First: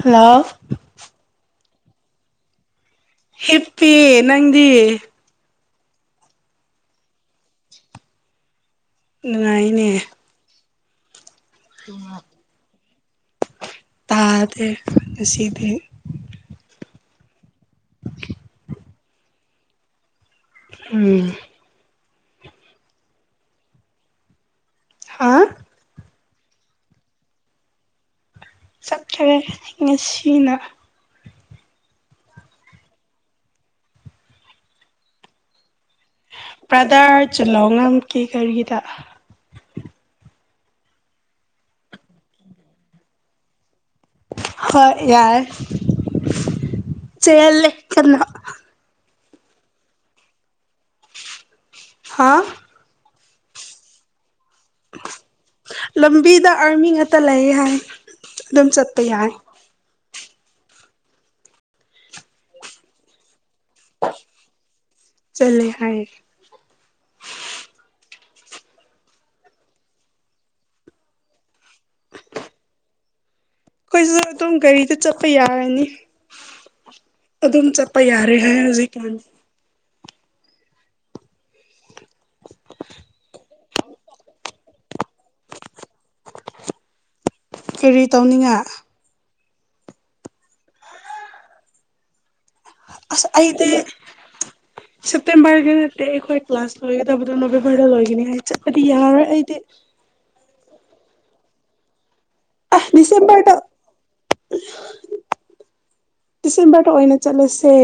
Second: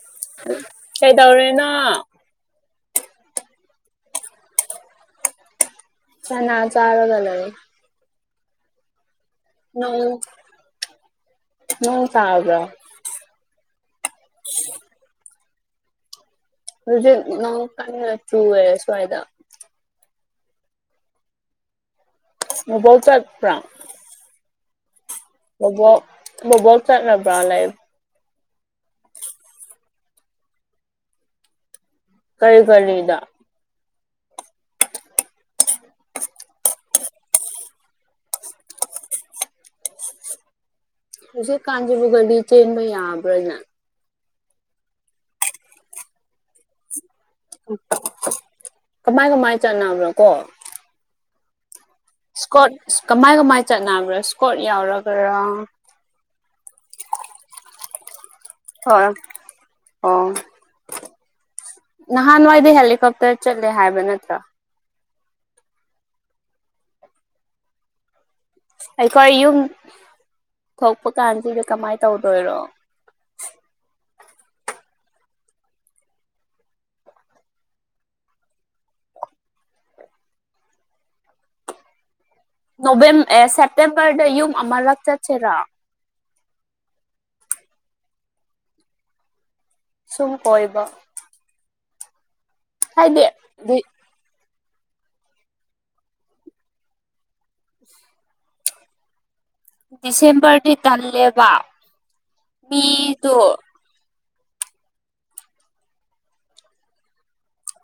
hello ꯀꯩꯗꯧꯔꯤꯅꯣ ꯑꯥ ꯍꯤꯞꯄꯤ ꯅꯪꯗꯤ ꯆꯅ ꯆꯥꯔꯒ ꯂꯩꯌꯦ ꯅꯨꯡꯉꯥꯏꯅꯦ ꯅꯣꯡ ꯇꯥꯕ꯭ꯔꯥ ꯇꯥꯗꯦ ꯉꯁꯤꯗꯤ ꯍꯧꯖꯤꯛ ꯅꯣꯡ ꯀꯟꯅ ꯆꯨꯋꯦ ꯁꯨꯋꯥꯏꯗ ꯎꯝ ꯎꯕꯥꯎ ꯆꯠꯄ꯭ꯔꯥ ꯍꯥ ꯕꯣꯕꯣꯛ ꯕꯣꯕꯣꯛ ꯆꯠꯂꯕ꯭ꯔꯥ ꯂꯩ ꯆꯠꯈ꯭ꯔꯦ ꯉꯁꯤꯅ ꯀꯔꯤ ꯀꯔꯤꯗ ꯄ꯭ꯔꯗꯥꯔ ꯆꯂꯥꯎꯉꯝ ꯀꯤ ꯀꯔꯤꯒꯤꯗ ꯍꯧꯖꯤꯛ ꯀꯥꯟꯁꯤꯕꯨ ꯒꯥꯔꯤ ꯆꯦꯟꯕ ꯌꯥꯕ꯭ꯔꯅꯦ ꯍꯣꯏ ꯌꯥꯔꯦ ꯆꯦꯜꯂꯦ ꯀꯟꯅꯥ ꯀꯃꯥꯏ ꯀꯃꯥꯏ ꯆꯠꯅꯕ꯭ꯔꯣ ꯀꯣ ꯍꯥ ꯁ꯭ꯀꯣꯠ ꯀꯃꯥꯏ ꯀꯃꯥꯏ ꯆꯠꯅꯕ꯭ꯔꯥ ꯀꯣꯠ ꯌꯥꯎꯔꯕ꯭ꯔꯥ ꯂꯝꯕꯤꯗ ꯑꯥꯔꯃꯤ ꯉꯥꯛꯇ ꯂꯩꯌꯦ ꯍꯥꯏ ꯑꯗꯨꯝ ꯆꯠꯄ ꯌꯥꯏ ꯑꯣ ꯅꯍꯥꯟꯋꯥꯏꯗꯤ ꯍꯦꯂꯤꯀꯣꯞꯇꯔ ꯆꯠꯂꯦ ꯍꯥꯏꯕ ꯅꯠꯇ꯭ꯔꯥ ꯆꯠꯂꯦ ꯍꯥꯏꯌꯦ ꯑꯩꯈꯣꯏ ꯌꯨꯝ ꯊꯣꯛꯄ ꯀꯥꯟꯁꯤꯗ ꯀꯃꯥꯏꯅ ꯇꯧꯗꯣꯏꯔꯣ ꯑꯩꯈꯣꯏꯁꯨ ꯑꯗꯨꯝ ꯒꯥꯔꯤꯗ ꯆꯠꯄ ꯌꯥꯔꯅꯤ ꯑꯗꯨꯝ ꯆꯠꯄ ꯌꯥꯔꯦ ꯍꯥꯏꯔ ꯍꯨꯖꯤꯛꯀꯤꯝ ꯅꯣꯕꯦꯝ ꯑꯦ ꯁꯦꯞꯇꯦꯝꯕꯔꯗ ꯌꯨꯝ ꯑꯃꯔꯛ ꯆꯠꯁꯦꯔꯥ ꯀꯔꯤ ꯇꯧꯅꯤꯡꯉꯥ ꯁꯨꯝ ꯀꯣꯏꯕ ꯍꯥꯏꯗꯤ ꯑꯁ ꯗꯤ ꯑꯩꯗꯤ ꯁꯦꯞꯇꯦꯝꯕꯔꯒꯤ ꯅꯠꯇꯦ ꯑꯩꯈꯣꯏ ꯀ꯭ꯂꯥꯁ ꯂꯣꯏꯒꯗꯕꯗꯣ ꯅꯣꯕꯦꯝꯕꯔꯗ ꯂꯣꯏꯒꯅꯤ ꯍꯥꯏ ꯆꯠꯄꯗꯤ ꯌꯥꯔꯣꯏ ꯑꯩ ꯗꯤꯁꯦꯝꯕꯔꯗꯤ ꯇꯜꯂꯦꯕ ꯑ ꯃꯤꯗꯣ ꯗꯤꯁꯦꯝꯕꯔꯗ ꯗꯤꯁꯦꯝꯕꯔꯗ ꯑꯣꯏꯅ ꯆꯠꯂꯁꯦ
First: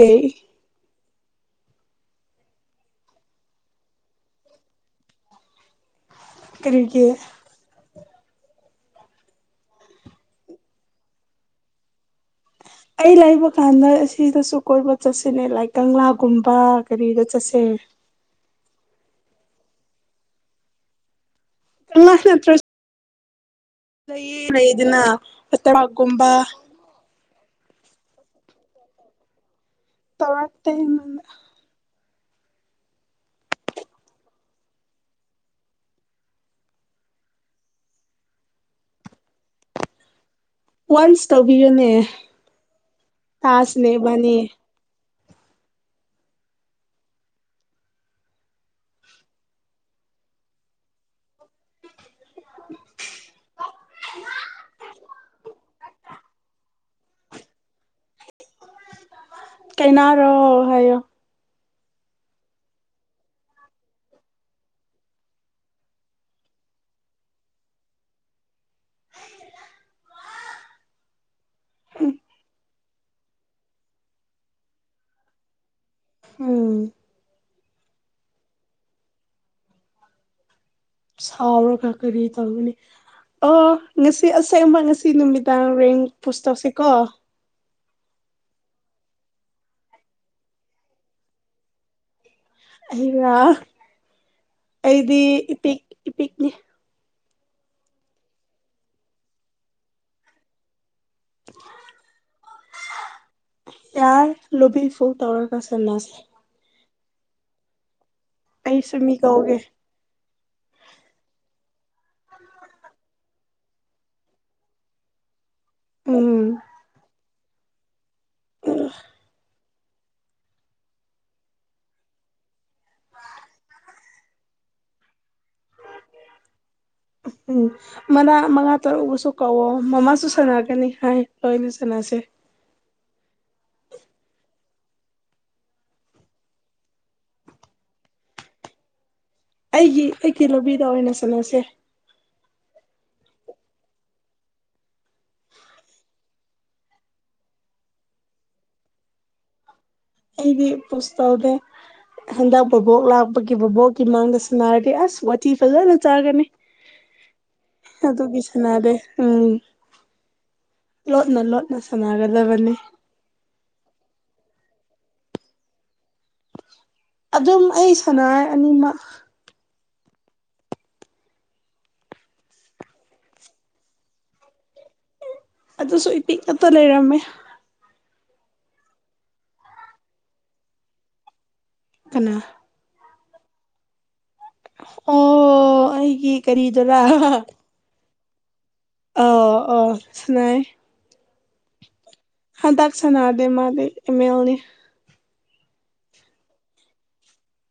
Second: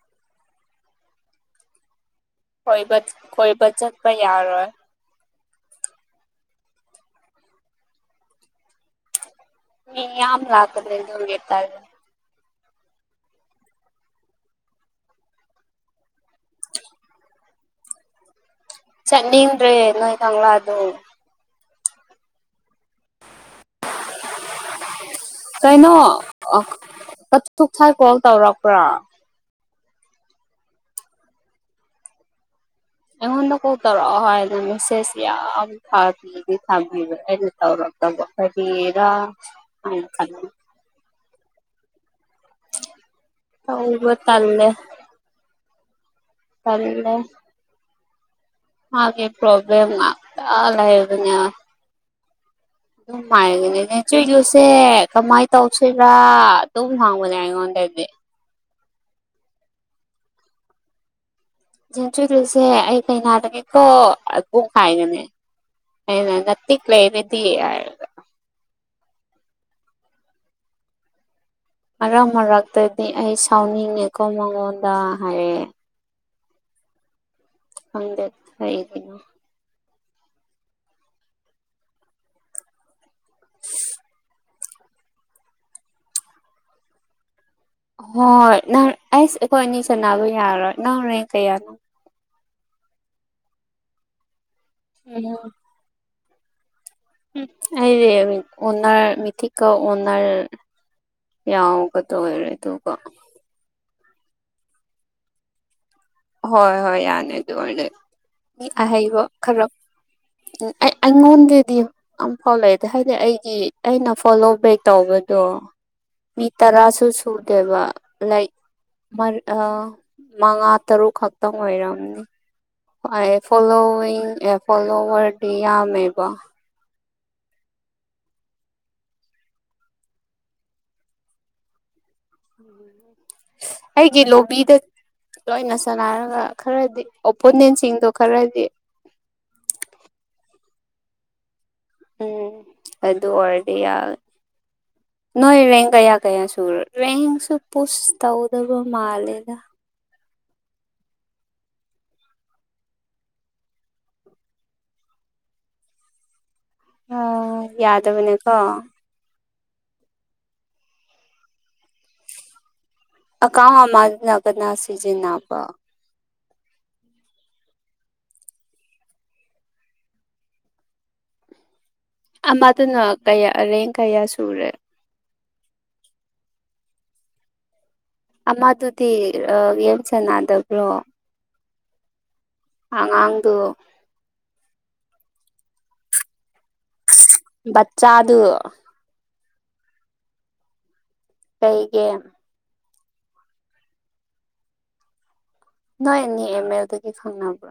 ꯀꯣꯏꯕ ꯆꯠ ꯀꯣꯏꯕ ꯆꯠꯄ ꯌꯥꯔꯣꯏ ꯀꯔꯤꯒꯤ ꯃꯤ ꯌꯥꯝ ꯂꯥꯛꯀꯗ꯭ꯔꯗꯤ ꯈꯪꯗꯦ ꯇꯜꯂꯦ ꯑꯩ ꯂꯩꯕ ꯀꯥꯟꯗ ꯑꯁꯤꯗꯁꯨ ꯀꯣꯏꯕ ꯆꯠꯁꯤꯅꯦ ꯂꯥꯏꯛ ꯀꯪꯂꯥꯒꯨꯝꯕ ꯒꯔꯤꯗ ꯆꯠꯁꯦ [inaudible] ꯆꯠꯅꯤꯡꯗ꯭ꯔꯦ ꯅꯣꯏ ꯀꯪꯂꯥꯗꯨ [unintelligible] ꯂꯩꯌꯦ ꯂꯦꯌꯦꯗꯅꯥ [unintelligible] ꯒꯨꯝꯕ ꯀꯠꯊꯣꯛꯊꯥꯏ ꯀꯣꯜ ꯇꯧꯔꯛꯄ꯭ꯔꯥ ꯇꯧꯔꯛꯇꯦ ꯑꯩꯉꯣꯟꯗ ꯑꯩꯉꯣꯟꯗ ꯀꯣꯜ ꯇꯧꯔꯛꯑꯣ ꯍꯥꯏꯅ ꯃꯦꯁꯦꯖ ꯌꯥꯝ ꯊꯥꯕꯤꯗꯤ ꯊꯥꯕꯤꯕ ꯑꯩꯅ ꯇꯧꯔꯛ [unintelligible] ꯋꯥꯟꯁ ꯇꯧꯕꯤꯌꯣꯅꯦ ꯇꯧꯕ ꯇꯜꯂꯦ ꯇꯜꯂꯦ ꯃꯥꯒꯤ ꯄ꯭ꯔꯣꯕ꯭ꯂꯦꯝ ꯉꯥꯛꯇ ꯂꯩꯕꯅꯦ ꯑꯗꯨꯃꯥꯏꯅꯅꯦ [unintelligible] ꯀꯃꯥꯏ ꯇꯧꯁꯤꯔꯥ ꯑꯗꯨꯝ ꯍꯪꯕꯅꯦ ꯑꯩꯉꯣꯟꯗꯗꯤ ꯀꯅꯥꯔꯣ ꯍꯥꯏꯌꯣ ꯆꯤꯟꯁꯤꯂꯨꯁꯦ ꯑꯩ ꯀꯩꯅꯥꯗꯅꯦꯀꯣ [unintelligible] ꯑꯩꯅ ꯅꯇꯤꯛ ꯂꯩꯔꯗꯤ ꯍꯤꯏꯔꯒ ꯃꯔꯛ ꯃꯔꯛꯇꯗꯤ ꯑꯩ ꯁꯥꯎꯅꯤꯡꯉꯦꯀꯣ ꯃꯥꯉꯣꯟꯗ ꯍꯥꯏꯔꯛꯑꯦ ꯎꯝ ꯈꯪꯗꯦ ꯀꯩꯒꯤꯅꯣ ꯁꯥꯎꯔꯒ ꯀꯔꯤ ꯇꯧꯅꯤ ꯑꯣ ꯉꯁꯤ ꯑꯁꯦꯡꯕ ꯉꯁꯤ ꯅꯨꯃꯤꯗꯥꯡ ꯔꯦꯡ ꯄꯨꯁ ꯇꯧꯁꯤꯀꯣ ꯍꯣꯏ ꯅꯪ ꯑꯩꯁ ꯑꯩꯈꯣꯏ ꯑꯅꯤ ꯁꯥꯟꯅꯕ ꯌꯥꯔꯣꯏ ꯅꯪ ꯔꯦꯡ ꯀꯌꯥꯅꯣ ꯑꯩꯔꯣ ꯑꯩꯗꯤ ꯏꯄꯤꯛ ꯏꯄꯤꯛꯅꯤ ꯎꯝ ꯑꯩꯗꯤ ꯑꯣꯟꯅꯔ ꯃꯤꯊꯤꯛꯀꯦꯜ ꯑꯣꯟꯅꯔ ꯌꯥꯎꯒꯇꯣꯢꯔꯦ ꯑꯗꯨꯒ ꯌꯥꯔꯦ ꯂꯣꯕꯤ ꯐꯨꯜ ꯇꯧꯔꯒ ꯁꯥꯟꯅꯁꯦ ꯍꯣꯏ ꯍꯣꯏ ꯌꯥꯅꯤ ꯑꯗꯨ ꯑꯣꯏꯔꯗꯤ ꯑꯩꯁꯨ ꯃꯤ ꯑꯍꯩꯕ ꯀꯧꯒꯦ ꯈꯔ ꯎ ꯑꯩ ꯑꯩꯉꯣꯟꯗꯗꯤ ꯑꯝꯐꯥꯎ ꯂꯩꯇꯦ ꯍꯥꯏꯗꯤ ꯑꯩ ꯀꯤ ꯑꯩꯅ ꯐꯣꯂꯣ ꯕꯦꯛ ꯇꯧꯕꯗꯣ ꯃꯤ ꯎꯝ ꯇꯔꯥꯁꯨ ꯁꯨꯗꯦꯕ ꯂꯥꯏꯛ ꯋꯥꯟ ꯑ ꯃꯉꯥ ꯇꯔꯨꯛ ꯈꯛꯇꯪ ꯑꯣꯏꯔꯝꯅꯤ ꯑꯥꯢ ꯐꯣꯂꯣꯋꯤꯡ ꯑꯦ ꯐꯣꯂꯣꯋꯔꯗꯤ ꯌꯥꯝꯃꯦꯕ ꯎꯝ ꯃꯅꯥ ꯃꯉꯥ ꯇꯔꯨꯛꯕꯨꯁꯨ ꯀꯧꯋꯣ ꯃꯃꯥꯁꯨ ꯁꯥꯟꯅꯒꯅꯤ ꯍꯥꯏ ꯂꯣꯢꯅ ꯁꯥꯟꯅꯁꯦ ꯑꯩꯒꯤ ꯂꯣꯕꯤꯗꯣ ꯂꯣꯏꯅ ꯁꯥꯟꯅꯔꯒ ꯈꯔꯗꯤ ꯑꯣꯄꯣꯅꯦꯟꯁꯤꯡꯗꯣ ꯈꯔꯗꯤ ꯑꯩꯒꯤ ꯑꯩꯒꯤ ꯂꯣꯕꯤꯗ ꯑꯣꯏꯅ ꯁꯥꯟꯅꯁꯦ ꯎꯝ ꯑꯗꯨ ꯑꯣꯏꯔꯗꯤ ꯌꯥ [inaudible] ꯅꯣꯏ ꯔꯦꯡ ꯀꯌꯥ ꯀꯌꯥ ꯁꯨꯔ ꯔꯦꯡꯁꯨ ꯄꯨꯁ ꯇꯧꯗꯕ ꯃꯥꯜꯂꯦꯗ ꯑꯩꯗꯤ ꯄꯨꯁ ꯇꯧꯗꯦ ꯑꯁ ꯍꯟꯗꯛ ꯕꯨꯕꯣꯛ ꯂꯥꯛꯄꯒꯤ ꯕꯨꯕꯣꯛꯀꯤ ꯃꯥꯡꯗ ꯁꯥꯟꯅꯔꯗꯤ ꯑꯁ ꯋꯥꯇꯤ ꯐꯖꯅ ꯆꯥꯒꯅꯤ ꯑ ꯑꯗꯨꯒꯤ ꯌꯥꯗꯕꯅꯦꯀꯣ ꯁꯥꯟꯅꯗꯦ ꯎꯝ ꯂꯣꯠꯅ ꯂꯣꯠꯅ ꯁꯅꯒꯗꯕꯅꯤ ꯑꯀꯥꯎꯅ ꯑꯃꯅ ꯀꯅꯥ ꯁꯤꯖꯤꯟꯅꯕ ꯑꯗꯨꯝ ꯑꯩ ꯁꯟꯅꯩ ꯑꯅꯤꯃꯛ ꯑꯃꯗꯨꯅ ꯀꯌꯥ ꯔꯦꯡ ꯀꯌꯥ ꯁꯨꯔꯦ ꯑꯗꯨꯁꯨ ꯏꯄꯤꯛꯉꯛꯇ ꯂꯩꯔꯝꯃꯦ ꯑꯃꯗꯨꯗꯤ ꯑꯥ ꯒꯦꯝ ꯁꯅꯗꯕ꯭ꯔꯣ ꯀꯅꯥ ꯑꯉꯥꯡꯗꯨ ꯑꯣ ꯑꯩꯒꯤ ꯀꯔꯤꯗꯨꯔꯥ ꯆꯥꯗꯨ ꯑꯎ ꯑꯣ ꯁꯥꯅꯩꯌꯦ ꯀꯩ ꯒꯦꯝ ꯍꯟꯗꯛ ꯁꯅꯥꯗꯦ ꯃꯥꯗꯤ ꯑꯦꯃ ꯑꯦꯜ ꯅꯤ ꯅꯣꯏ ꯑꯅꯤ ꯑꯦꯝ ꯑꯦꯜꯗꯒꯤ ꯈꯪꯅꯕ꯭ꯔꯣ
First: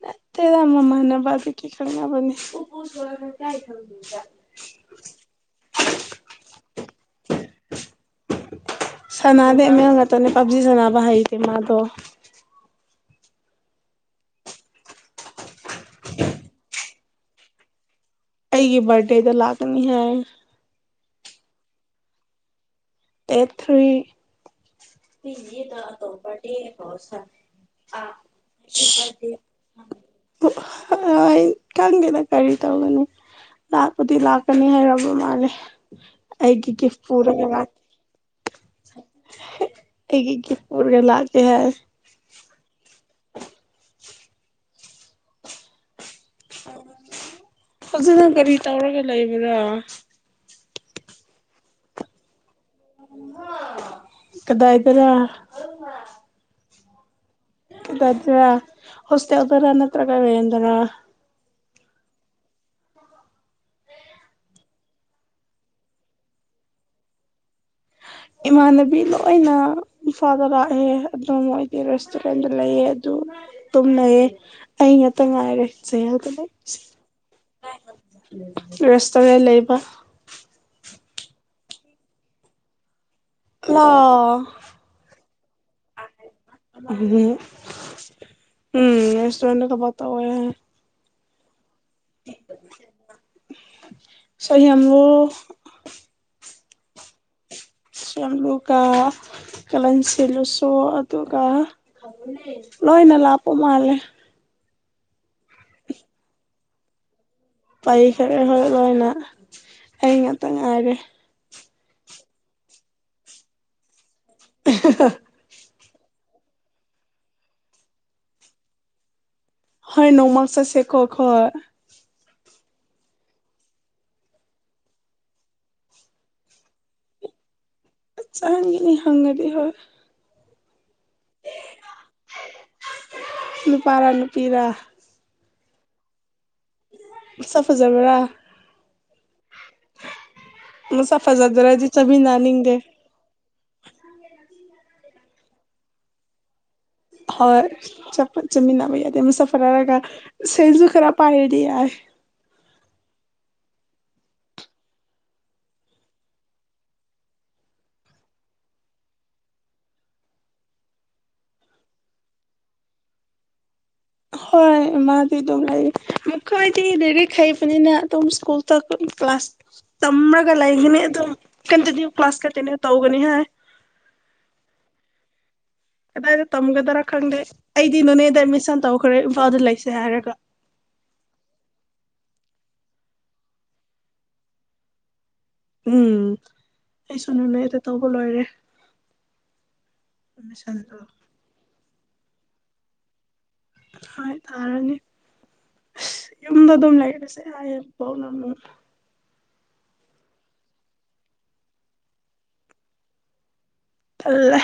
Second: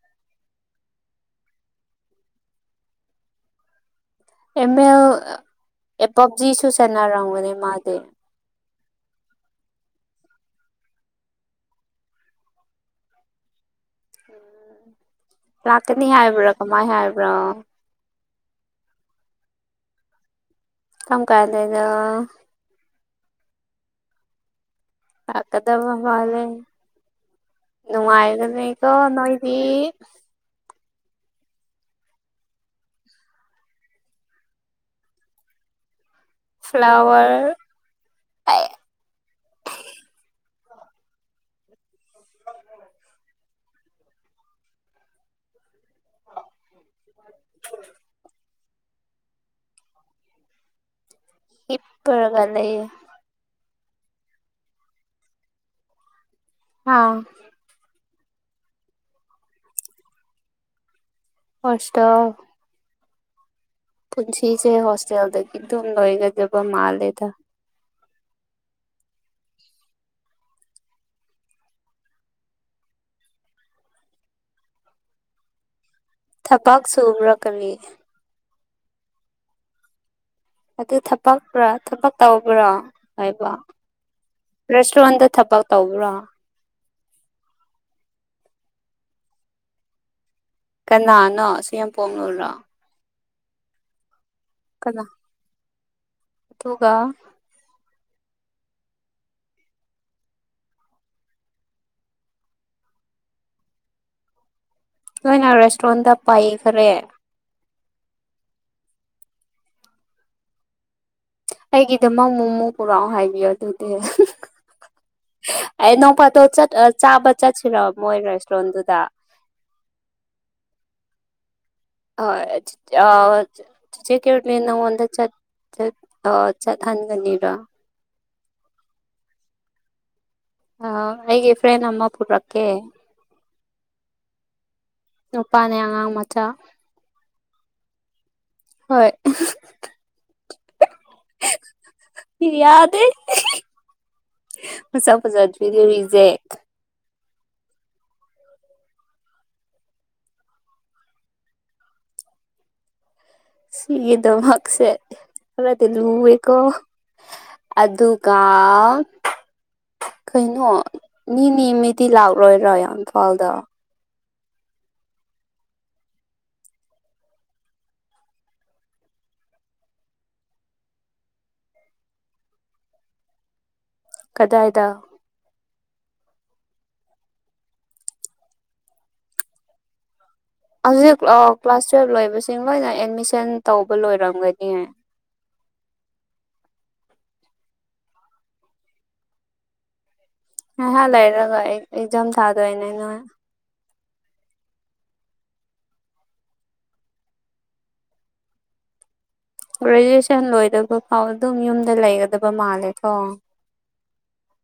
ꯅꯠꯇꯦꯗ ꯃꯃꯥꯟꯅꯕꯗꯒꯤ ꯈꯪꯅꯕꯅꯤ ꯑꯦꯝ ꯑꯦꯜ ꯑꯥ ꯄꯞꯖꯤꯁꯨ ꯁꯥꯟꯅꯔꯝꯒꯅꯤ ꯃꯥꯗꯤ ꯁꯅꯥꯗꯦ ꯑꯦꯝ ꯑꯦꯜ ꯉꯥꯛꯇꯅꯦ ꯄꯞꯖꯤ ꯁꯅꯕ ꯍꯩꯇꯦ ꯃꯥꯗꯣ ꯂꯥꯛꯀꯅꯤ ꯍꯥꯏꯕ꯭ꯔꯥ ꯀꯃꯥꯏ ꯍꯥꯏꯕ꯭ꯔꯣ ꯑꯩꯒꯤ ꯕꯥꯔꯗꯦꯗ ꯂꯥꯛꯀꯅꯤ ꯍꯥꯏ ꯀꯝ ꯀꯥꯟꯗꯅꯣ ꯗꯦꯠ ꯊ꯭ꯔꯤ ꯂꯥꯛꯀꯗꯕ ꯃꯥꯜꯂꯦ ꯅꯨꯡꯉꯥꯏꯒꯅꯤꯀꯣ ꯅꯣꯏꯗꯤ ꯍꯣꯢ ꯈꯪꯗꯦꯅ ꯀꯔꯤ ꯇꯧꯗꯣꯢꯅꯣ ꯂꯥꯛꯄꯗꯤ ꯂꯥꯛꯀꯅꯤ ꯍꯥꯏꯔꯕ ꯃꯥꯜꯂꯦ ꯑꯩꯒꯤ ꯒꯤꯐ ꯄꯨꯔꯒ ꯐ꯭ꯂꯥꯋꯔ ꯂꯥꯛ ꯑꯩꯒꯤ ꯒꯤꯐ ꯄꯨꯔꯒ ꯂꯥꯛꯀꯦ ꯍꯥꯏ ꯍꯧꯖꯤꯛ ꯅꯪ ꯀꯔꯤ ꯇꯧꯔꯒ ꯂꯩꯕ꯭ꯔꯥ ꯍꯤꯄꯒ ꯂꯩꯌꯦ ꯀꯗꯥꯏꯗꯔꯥ ꯍꯥ ꯗꯗ ꯍꯣꯁꯇꯦꯜꯗꯔ ꯅꯠꯇ꯭ꯔꯒ ꯔꯦꯟꯗꯔ ꯍꯣꯁꯇꯦꯜ ꯄꯨꯟꯁꯤꯁꯦ ꯍꯣꯁꯇꯦꯜꯗꯒꯤ ꯑꯗꯨꯝ ꯂꯣꯏꯒꯗꯕ ꯃꯥꯜꯂꯦꯗ ꯏꯃꯥꯟꯅꯕꯤ ꯂꯣꯏꯅ ꯏꯝꯐꯥꯜꯗ ꯂꯥꯛꯑꯦ ꯑꯗꯨ ꯃꯣꯏꯗꯤ ꯔꯦꯁꯇꯨꯔꯦꯟꯗ ꯂꯩꯌꯦ ꯑꯗꯨ ꯇꯨꯝꯅꯩꯌꯦ ꯑꯩ ꯉꯥꯛꯇ ꯉꯥꯏꯔꯦ ꯖꯦꯜꯗ ꯊꯕꯥꯛ ꯂꯩꯕꯁꯦ ꯁꯨꯕ꯭ꯔꯥ ꯀꯔꯤ ꯔꯦꯁꯇꯨꯔꯦꯟ ꯂꯩꯕ ꯑꯗꯨ ꯊꯕꯛꯔꯥ ꯊꯕꯛ ꯇꯧꯕ꯭ꯔꯥ ꯍꯥꯏꯕ ꯂꯥ ꯔꯦꯁꯇꯨꯔꯦꯟꯗ ꯊꯕꯛ ꯇꯧꯕ꯭ꯔꯥ ꯑꯗꯨꯗꯤ ꯎꯝ ꯔꯦꯁꯇꯨꯔꯦꯟꯠꯇꯥ ꯊꯕꯛ ꯇꯧꯋꯦ ꯅ ꯅ ꯁꯤ ꯌꯦꯝ ꯄꯣꯝꯅꯔꯣ ꯁꯤ ꯌꯥꯝꯕꯨ ꯑꯗꯨꯒ ꯆꯤ ꯌꯦꯝ ꯂꯨꯀꯥ ꯀꯂꯟ ꯁꯤꯜꯂꯨꯁꯨ ꯑꯗꯨꯒ ꯂꯣꯏꯅ ꯂꯥꯛꯄ ꯃꯥꯂꯦ ꯂꯣꯏꯅ ꯔꯦꯁꯇꯨꯔꯦꯟꯗ ꯄꯩꯒꯔꯦ ꯄꯥꯏꯈꯔꯦ ꯍꯣꯢ ꯂꯣꯏꯅ ꯑꯩ ꯉꯥꯛꯇ ꯉꯥꯏꯔꯦ ꯑꯩꯒꯤꯗꯃꯛ ꯃꯣꯃꯣ ꯄꯨꯔꯛꯑꯣ ꯍꯥꯏꯕꯤꯌꯣ ꯑꯗꯨꯗꯤ ꯑꯍꯦꯍꯥ ꯑꯦ ꯅꯣꯡꯄꯥꯇꯣ ꯆꯠ ꯆꯥꯕ ꯆꯠꯁꯤꯔ ꯃꯣꯏ ꯔꯦꯁꯇꯨꯔꯦꯟꯗꯨꯗ ꯍꯣꯏ ꯅꯣꯡꯃꯥ ꯆꯠꯁꯤꯀꯣ ꯑꯈꯣꯏ ꯍꯣꯢ ꯆꯤꯆꯦ ꯀꯦꯃꯤ ꯅꯪꯉꯣꯟꯗ ꯆꯠ ꯆꯠ ꯑ ꯆꯠꯍꯟꯒꯅꯤꯗ ꯆꯠꯍꯟꯒꯅꯤ ꯍꯪꯒꯗꯤ ꯍꯣꯏ ꯑ ꯑꯩꯒꯤ ꯐ꯭ꯔꯦꯟ ꯑꯃ ꯄꯨꯔꯛꯀꯦ ꯅꯨꯄꯥꯔꯥ ꯅꯨꯄꯤꯔꯥ ꯅꯨꯄꯥꯅꯦ ꯑꯉꯥꯡ ꯃꯆꯥ ꯃꯁꯛ ꯐꯖꯕ꯭ꯔꯥ ꯍꯣꯏ ꯃꯁꯛ ꯐꯖꯗ꯭ꯔꯗꯤ ꯆꯠꯃꯤꯟꯅꯅꯤꯡꯗꯦ ꯌꯥꯗꯦ ꯃꯁꯛ ꯐꯖꯗ꯭ꯔꯗꯤ ꯔꯤꯖꯦꯛ ꯍꯣꯏ ꯑꯆꯄꯠ ꯆꯃꯤꯟꯅꯕ ꯌꯥꯗꯦ ꯃꯁꯛ ꯐꯖꯔꯒ ꯁꯦꯜꯁꯨ ꯈꯔ ꯄꯥꯢꯔꯗꯤ ꯌꯥꯢ [inaudible] ꯁꯤꯒꯤꯗꯣ ꯃꯛꯁꯦ ꯈꯔꯗꯤ ꯂꯨꯋꯦꯀꯣ ꯑꯗꯨꯒ ꯀꯩꯅꯣ ꯅꯤꯃꯤ ꯃꯤꯗꯤ ꯂꯥꯛꯔꯣꯏꯗ꯭ꯔꯣ ꯏꯝꯐꯥꯜꯗ ꯍꯣꯏ ꯃꯥꯗꯤ ꯑꯗꯨꯝ ꯂꯩꯔꯤ ꯃꯈꯣꯏꯗꯤ ꯂꯩꯔꯤꯛ ꯍꯩꯕꯅꯤꯅ ꯑꯗꯨꯝ ꯁ꯭ꯀꯨꯜ ꯆꯠꯄ ꯀ꯭ꯂꯥꯁ ꯇꯝꯔꯒ ꯂꯩꯒꯅꯤ ꯑꯗꯨꯝ ꯀꯟꯇꯤꯅ꯭ꯌꯨ ꯀ꯭ꯂꯥꯁ ꯈꯛꯇꯅꯦ ꯇꯧꯒꯅꯤ ꯍꯥꯏ ꯀꯗꯥꯏꯗ ꯀꯗꯥꯏꯗ ꯇꯝꯒꯗ꯭ꯔꯥ ꯈꯪꯗꯦ ꯑꯩꯗꯤ ꯅꯣꯅꯦꯗ ꯑꯦꯗꯃꯤꯁꯟ ꯇꯧꯈ꯭ꯔꯦ ꯏꯝꯐꯥꯜꯗ ꯂꯩꯁꯦ ꯍꯥꯏꯔꯒ ꯍꯧꯖꯤꯛ ꯀ꯭ꯂꯥꯁ ꯇꯨꯋꯦꯜꯕ ꯂꯣꯏꯕꯁꯤꯡ ꯂꯣꯏꯅ ꯑꯦꯗꯃꯤꯁꯟ ꯇꯧꯕ ꯂꯣꯏꯔꯝꯒꯅꯤ ꯎꯝ ꯑꯩꯁꯨ ꯅꯨꯅꯦꯗ ꯇꯧꯕ ꯂꯣꯏꯔꯦ ꯑꯦꯠꯃꯤꯁꯟꯗꯣ ꯉꯥꯢꯍꯥꯛ ꯂꯩꯔꯒ ꯑꯩ ꯑꯦꯛꯖꯥꯝ ꯊꯥꯗꯣꯢꯅꯦ ꯅꯣꯢ ꯍꯣꯢ ꯊꯥꯔꯅꯤ ꯑꯁ ꯌꯨꯝꯗ ꯑꯗꯨꯝ ꯂꯩꯥꯏꯔꯁꯦ [unintelligible] ꯒ꯭ꯔꯦꯖꯨꯑꯦꯁꯟ ꯂꯣꯏꯗꯕ ꯐꯥꯎ ꯑꯗꯨꯝ ꯌꯨꯝꯗ ꯂꯩꯒꯗꯕ ꯃꯥꯜꯂꯦꯀꯣ ꯇꯜꯂꯦ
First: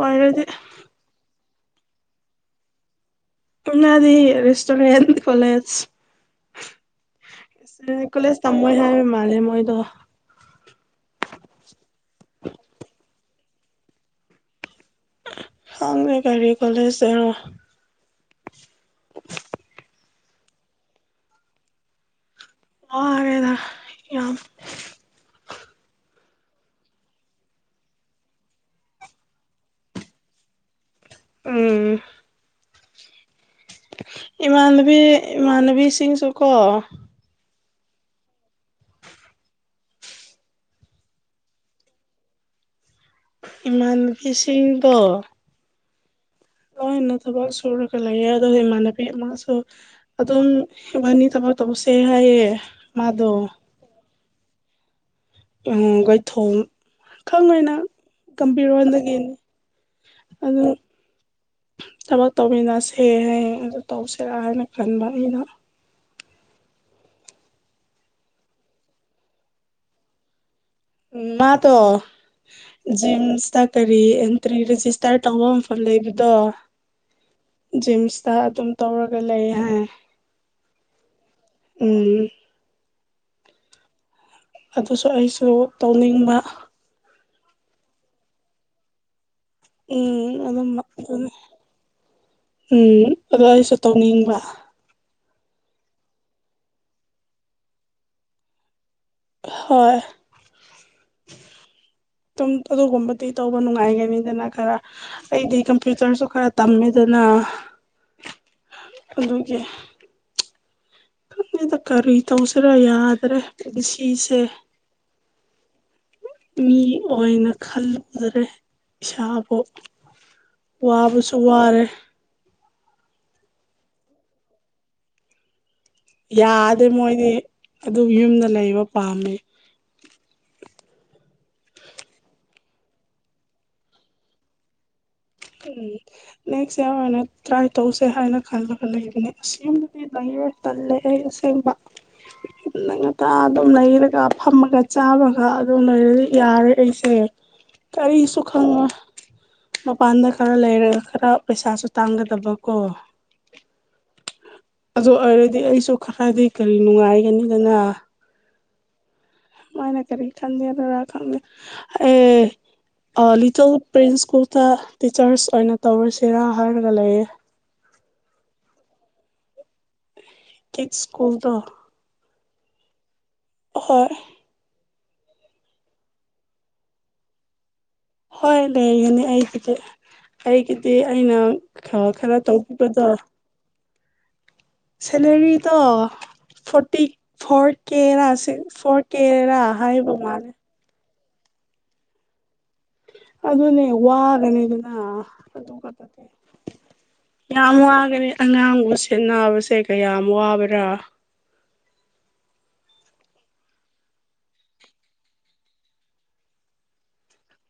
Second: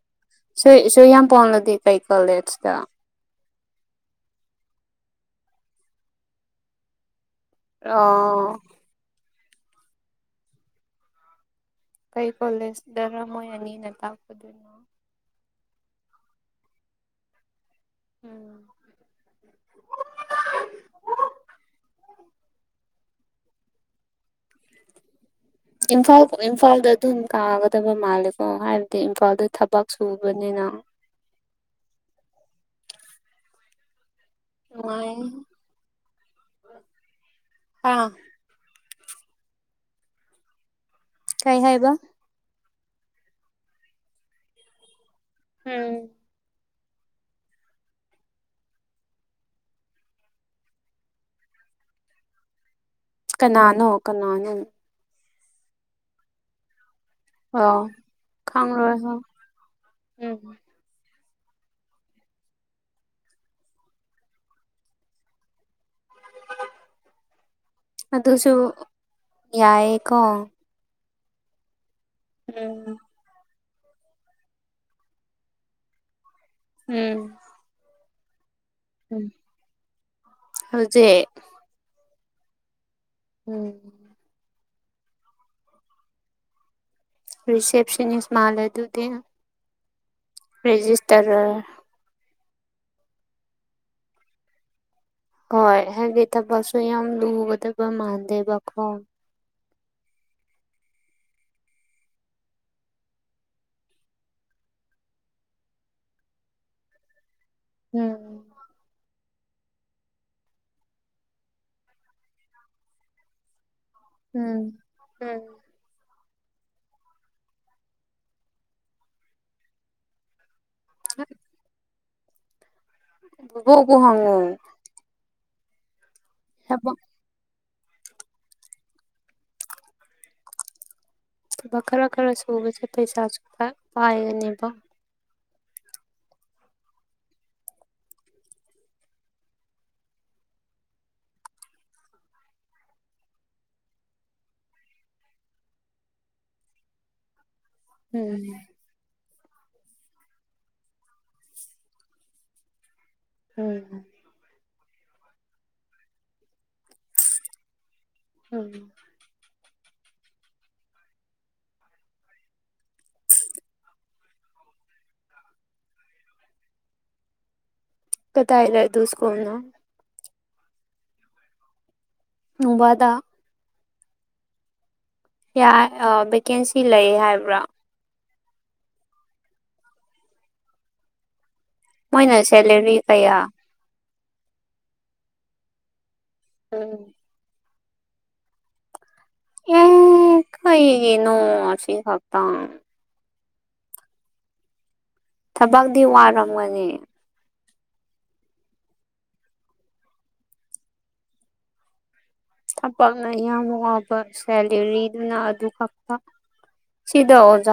ꯑꯣꯏꯔꯗꯤ ꯁꯣꯏ ꯁꯣꯏ ꯌꯥꯝ ꯄꯣꯂꯗꯤ ꯀꯩ ꯀꯣꯂꯦꯖꯇ [unintelligible] ꯔꯦꯁꯇꯣꯔꯦꯟ ꯀꯣꯂꯦꯖ ꯑ ꯀꯣꯂꯦꯖ ꯇꯝꯃꯣꯢ ꯍꯥꯢꯕ ꯃꯥꯜꯂꯦ ꯃꯣꯏꯗꯣ ꯀꯩ ꯀꯣꯂꯦꯖ ꯗꯔ ꯃꯣꯏ ꯑꯅꯤꯅ ꯇꯝꯄꯗꯨꯅ ꯈꯪꯗꯦ ꯀꯔꯤ ꯀꯣꯂꯦꯖꯔꯥ ꯎꯝ [inaudible] [inaudible] ꯋꯥꯔꯦꯗ ꯌꯥꯝ ꯏꯝꯐꯥꯜ ꯏꯝꯐꯥꯜꯗ ꯑꯗꯨꯝ ꯀꯥꯒꯗꯕ ꯃꯥꯜꯂꯦꯀꯣ ꯍꯥꯏꯕꯗꯤ ꯏꯝꯐꯥꯜꯗ ꯊꯕꯛ ꯁꯨꯕꯅꯤ ꯅ ꯎꯝ ꯏꯃꯥꯟꯅꯕꯤ ꯅꯨꯡꯉꯥꯏ ꯏꯃꯥꯟꯅꯕꯤꯁꯤꯡꯁꯨꯀꯣ ꯑꯥ ꯀꯩ ꯍꯥꯏꯕ ꯏꯃꯥꯟꯅꯕꯤꯁꯤꯡꯗꯣ ꯎꯝ ꯂꯣꯢꯅ ꯊꯕꯛ ꯁꯨꯔꯒ ꯂꯩꯑꯦ ꯑꯗꯣ ꯏꯃꯥꯟꯅꯕꯤ ꯑꯃꯁꯨ ꯑꯗꯨꯝ ꯏꯕꯥꯅꯤ ꯊꯕꯛ ꯇꯧꯁꯦ ꯍꯥꯏꯌꯦ ꯃꯥꯗꯣ ꯀꯅꯥꯅꯣ ꯀꯅꯥꯅꯣ ꯑꯝ ꯒꯣꯢꯊꯣꯡ ꯈꯪꯉꯣꯢ ꯑꯣ ꯅꯪ ꯈꯪꯔꯣꯏ ꯍꯣꯏ ꯀꯝꯕꯤꯔꯣꯟꯗꯒꯤꯅꯤ ꯎꯝ ꯑꯗꯨ ꯊꯕꯛ ꯇꯧꯃꯤꯟꯅꯁꯦ ꯍꯥꯢꯌꯦ ꯑꯗꯨ ꯇꯧꯁꯤꯔꯥ ꯍꯥꯏꯅ ꯈꯟꯕ ꯑꯩꯅ ꯑꯗꯨꯁꯨ ꯌꯥꯏꯌꯦꯀꯣ ꯎ ꯃꯥ ꯇꯣ ꯎꯝ ꯖꯤꯝ ꯁꯇꯛ ꯀꯔꯤ ꯑꯦꯟꯇ꯭ꯔꯤ ꯔꯦꯖꯤꯁꯇꯔ ꯇꯧꯕ ꯃꯐꯝ ꯂꯩꯕꯗꯣ ꯎꯝ ꯇ ꯑꯗꯨꯝ ꯇꯧꯔꯒ ꯎꯝ ꯂꯩ ꯍꯥꯏ ꯍꯧꯖꯤꯛ ꯎꯝ ꯎꯝ ꯑꯗꯨꯁꯨ ꯑꯩꯁꯨ ꯇꯧꯅꯤꯡꯕ ꯔꯤꯁꯦꯞꯁꯅꯤꯟꯁ ꯃꯥꯜꯂꯦ ꯑꯗꯨꯗꯤ ꯎꯝ ꯑꯗꯨꯝ ꯑꯗꯨꯅꯤ ꯔꯦꯖꯤꯁꯇꯔ ꯎꯝ ꯑꯗꯣ ꯑꯩꯁꯨ ꯇꯧꯅꯤꯡꯕ ꯍꯣꯏ ꯍꯥꯢꯕꯗꯤ ꯊꯕꯛꯁꯨ ꯌꯥꯝ ꯂꯨꯒꯗꯕ ꯃꯗꯦꯕ ꯀꯣ ꯍꯣꯏ ꯇꯨꯝ ꯑꯗꯨꯒꯨꯝꯕꯗꯤ ꯇꯧꯕ ꯅꯨꯡꯉꯥꯏꯒꯅꯤꯗꯅ ꯈꯔ ꯑꯩꯗꯤ ꯀꯝꯄ꯭ꯌꯨꯇꯔꯁꯨ ꯈꯔ ꯇꯝꯃꯦ ꯑꯗꯨ ꯅꯥ ꯎꯝ ꯑꯗꯨꯒꯤ ꯈꯪꯗꯦꯗ ꯀꯔꯤ ꯇꯧꯁꯤꯔꯥ ꯌꯥꯗ꯭ꯔꯦ ꯑꯩꯒꯤ ꯁꯤꯁꯦ ꯎꯝ ꯎꯝ ꯃꯤ ꯑꯣꯏꯅ ꯈꯜꯂꯨꯗꯔꯦ ꯏꯁꯥꯕꯨ ꯋꯥꯕꯁꯨ ꯋꯥꯔꯦ ꯕꯣꯕꯣꯛ ꯎꯄꯨ ꯍꯥꯡꯉꯣ ꯌꯥꯗꯦ ꯃꯣꯏꯗꯤ ꯑꯗꯨꯝ ꯌꯨꯝꯗ ꯂꯩꯕ ꯄꯥꯝꯃꯤ ꯑꯗꯨꯒ ꯈꯔ ꯈꯔ ꯁꯨꯕꯁꯦ ꯄꯩꯁꯥꯁꯨ ꯄꯥꯏꯒꯅꯦꯕ ꯎꯝ ꯅꯦꯛꯁ ꯏꯌꯥꯔ ꯑꯣꯏꯅ ꯇ꯭ꯔꯥꯏ ꯇꯧꯁꯦ ꯍꯥꯏꯅ ꯈꯜꯂꯒ ꯂꯩꯕꯅꯦ ꯑꯁꯤꯒꯨꯝꯕꯗꯤ ꯂ ꯇꯜꯂꯦꯍꯧ ꯑꯁꯧꯡꯕ ꯅꯪ ꯉꯇꯥ ꯑꯗꯨꯝ ꯅꯔꯒ ꯐꯝꯃꯒ ꯆꯥꯕꯒ ꯑꯗꯨꯝ ꯂꯩꯔꯗꯤ ꯌꯥꯔꯦ ꯑꯩꯁꯦ ꯀꯔꯤꯁꯨ ꯎꯝ ꯈꯪꯉꯣꯏ ꯃꯄꯥꯟꯗ ꯈꯔ ꯂꯩꯔꯒ ꯈꯔ ꯄꯩꯁꯥꯁꯨ ꯇꯥꯡꯒꯗꯕ ꯀꯣ ꯍꯣꯏ ꯑꯗꯨ ꯑꯣꯏꯔꯗꯤ ꯑꯩꯁꯨ ꯈꯔꯗꯤ ꯀꯔꯤ ꯅꯨꯡꯉꯥꯏꯒꯅꯤꯗꯅ ꯎꯝ ꯃꯥꯏꯅ ꯀꯔꯤ ꯈꯪꯗꯦꯗꯔꯥ ꯈꯪꯗꯦ ꯑꯦ ꯑꯥ ꯂꯤꯇꯜ ꯄ꯭ꯔꯤꯟ ꯁ꯭ꯀꯨꯜꯗ ꯇꯤꯆꯔꯁ ꯑꯣꯏꯅ ꯇꯧꯔꯁꯤꯔꯥ ꯍꯥꯏꯔꯒ ꯂꯩꯌꯦ ꯀꯇꯥꯏꯗ ꯑꯗꯨ ꯁꯀꯨꯜꯅꯣ ꯀꯤꯠꯁ ꯁ꯭ꯀꯨꯜ ꯇꯣ ꯅꯨꯡꯕꯥꯗ ꯑꯍꯣꯏ ꯌꯥꯏ ꯑꯥ ꯚꯦꯀꯦꯟꯁꯤ ꯂꯩ ꯍꯥꯏꯕ꯭ꯔꯥ ꯍꯣꯏ ꯂꯩꯒꯅꯤ ꯑꯩꯒꯤꯗꯤ ꯑꯩꯒꯤꯗꯤ ꯑꯩꯅ ꯈꯥ ꯈꯔ ꯃꯣꯏꯅ ꯇꯧꯀꯤ ꯁꯦꯂꯔꯤ ꯄꯠꯇꯣ ꯀꯌꯥ ꯁꯦꯂꯔꯤ ꯇꯣ ꯎꯝ ꯐꯣꯔꯇꯤ ꯐꯣꯔ ꯀꯦ ꯐꯣꯔ ꯀꯦꯔꯥ ꯍꯥꯏꯕ ꯃꯂꯦ ꯌꯦꯅꯣ ꯑꯁꯤ ꯈꯛꯇ ꯑꯗꯨꯅꯦ ꯋꯥꯒꯅꯤꯗꯅ ꯑꯗꯨ ꯊꯕꯛꯗꯤ ꯈꯛꯇꯗꯤ ꯋꯥꯔꯝꯒꯅꯤ ꯌꯥꯝ ꯋꯥꯒꯅꯤ ꯑꯉꯥꯡꯕꯨ ꯁꯦꯟꯅꯕꯁꯦ ꯀꯌꯥꯝ ꯋꯥꯕ꯭ꯔꯥ ꯊꯄꯥꯛꯅ ꯌꯥꯝ ꯋꯥꯕ ꯁꯦꯂꯔꯤꯗꯨꯅ ꯑꯗꯨ ꯈꯛꯇ ꯁꯤꯗ ꯑꯣꯖ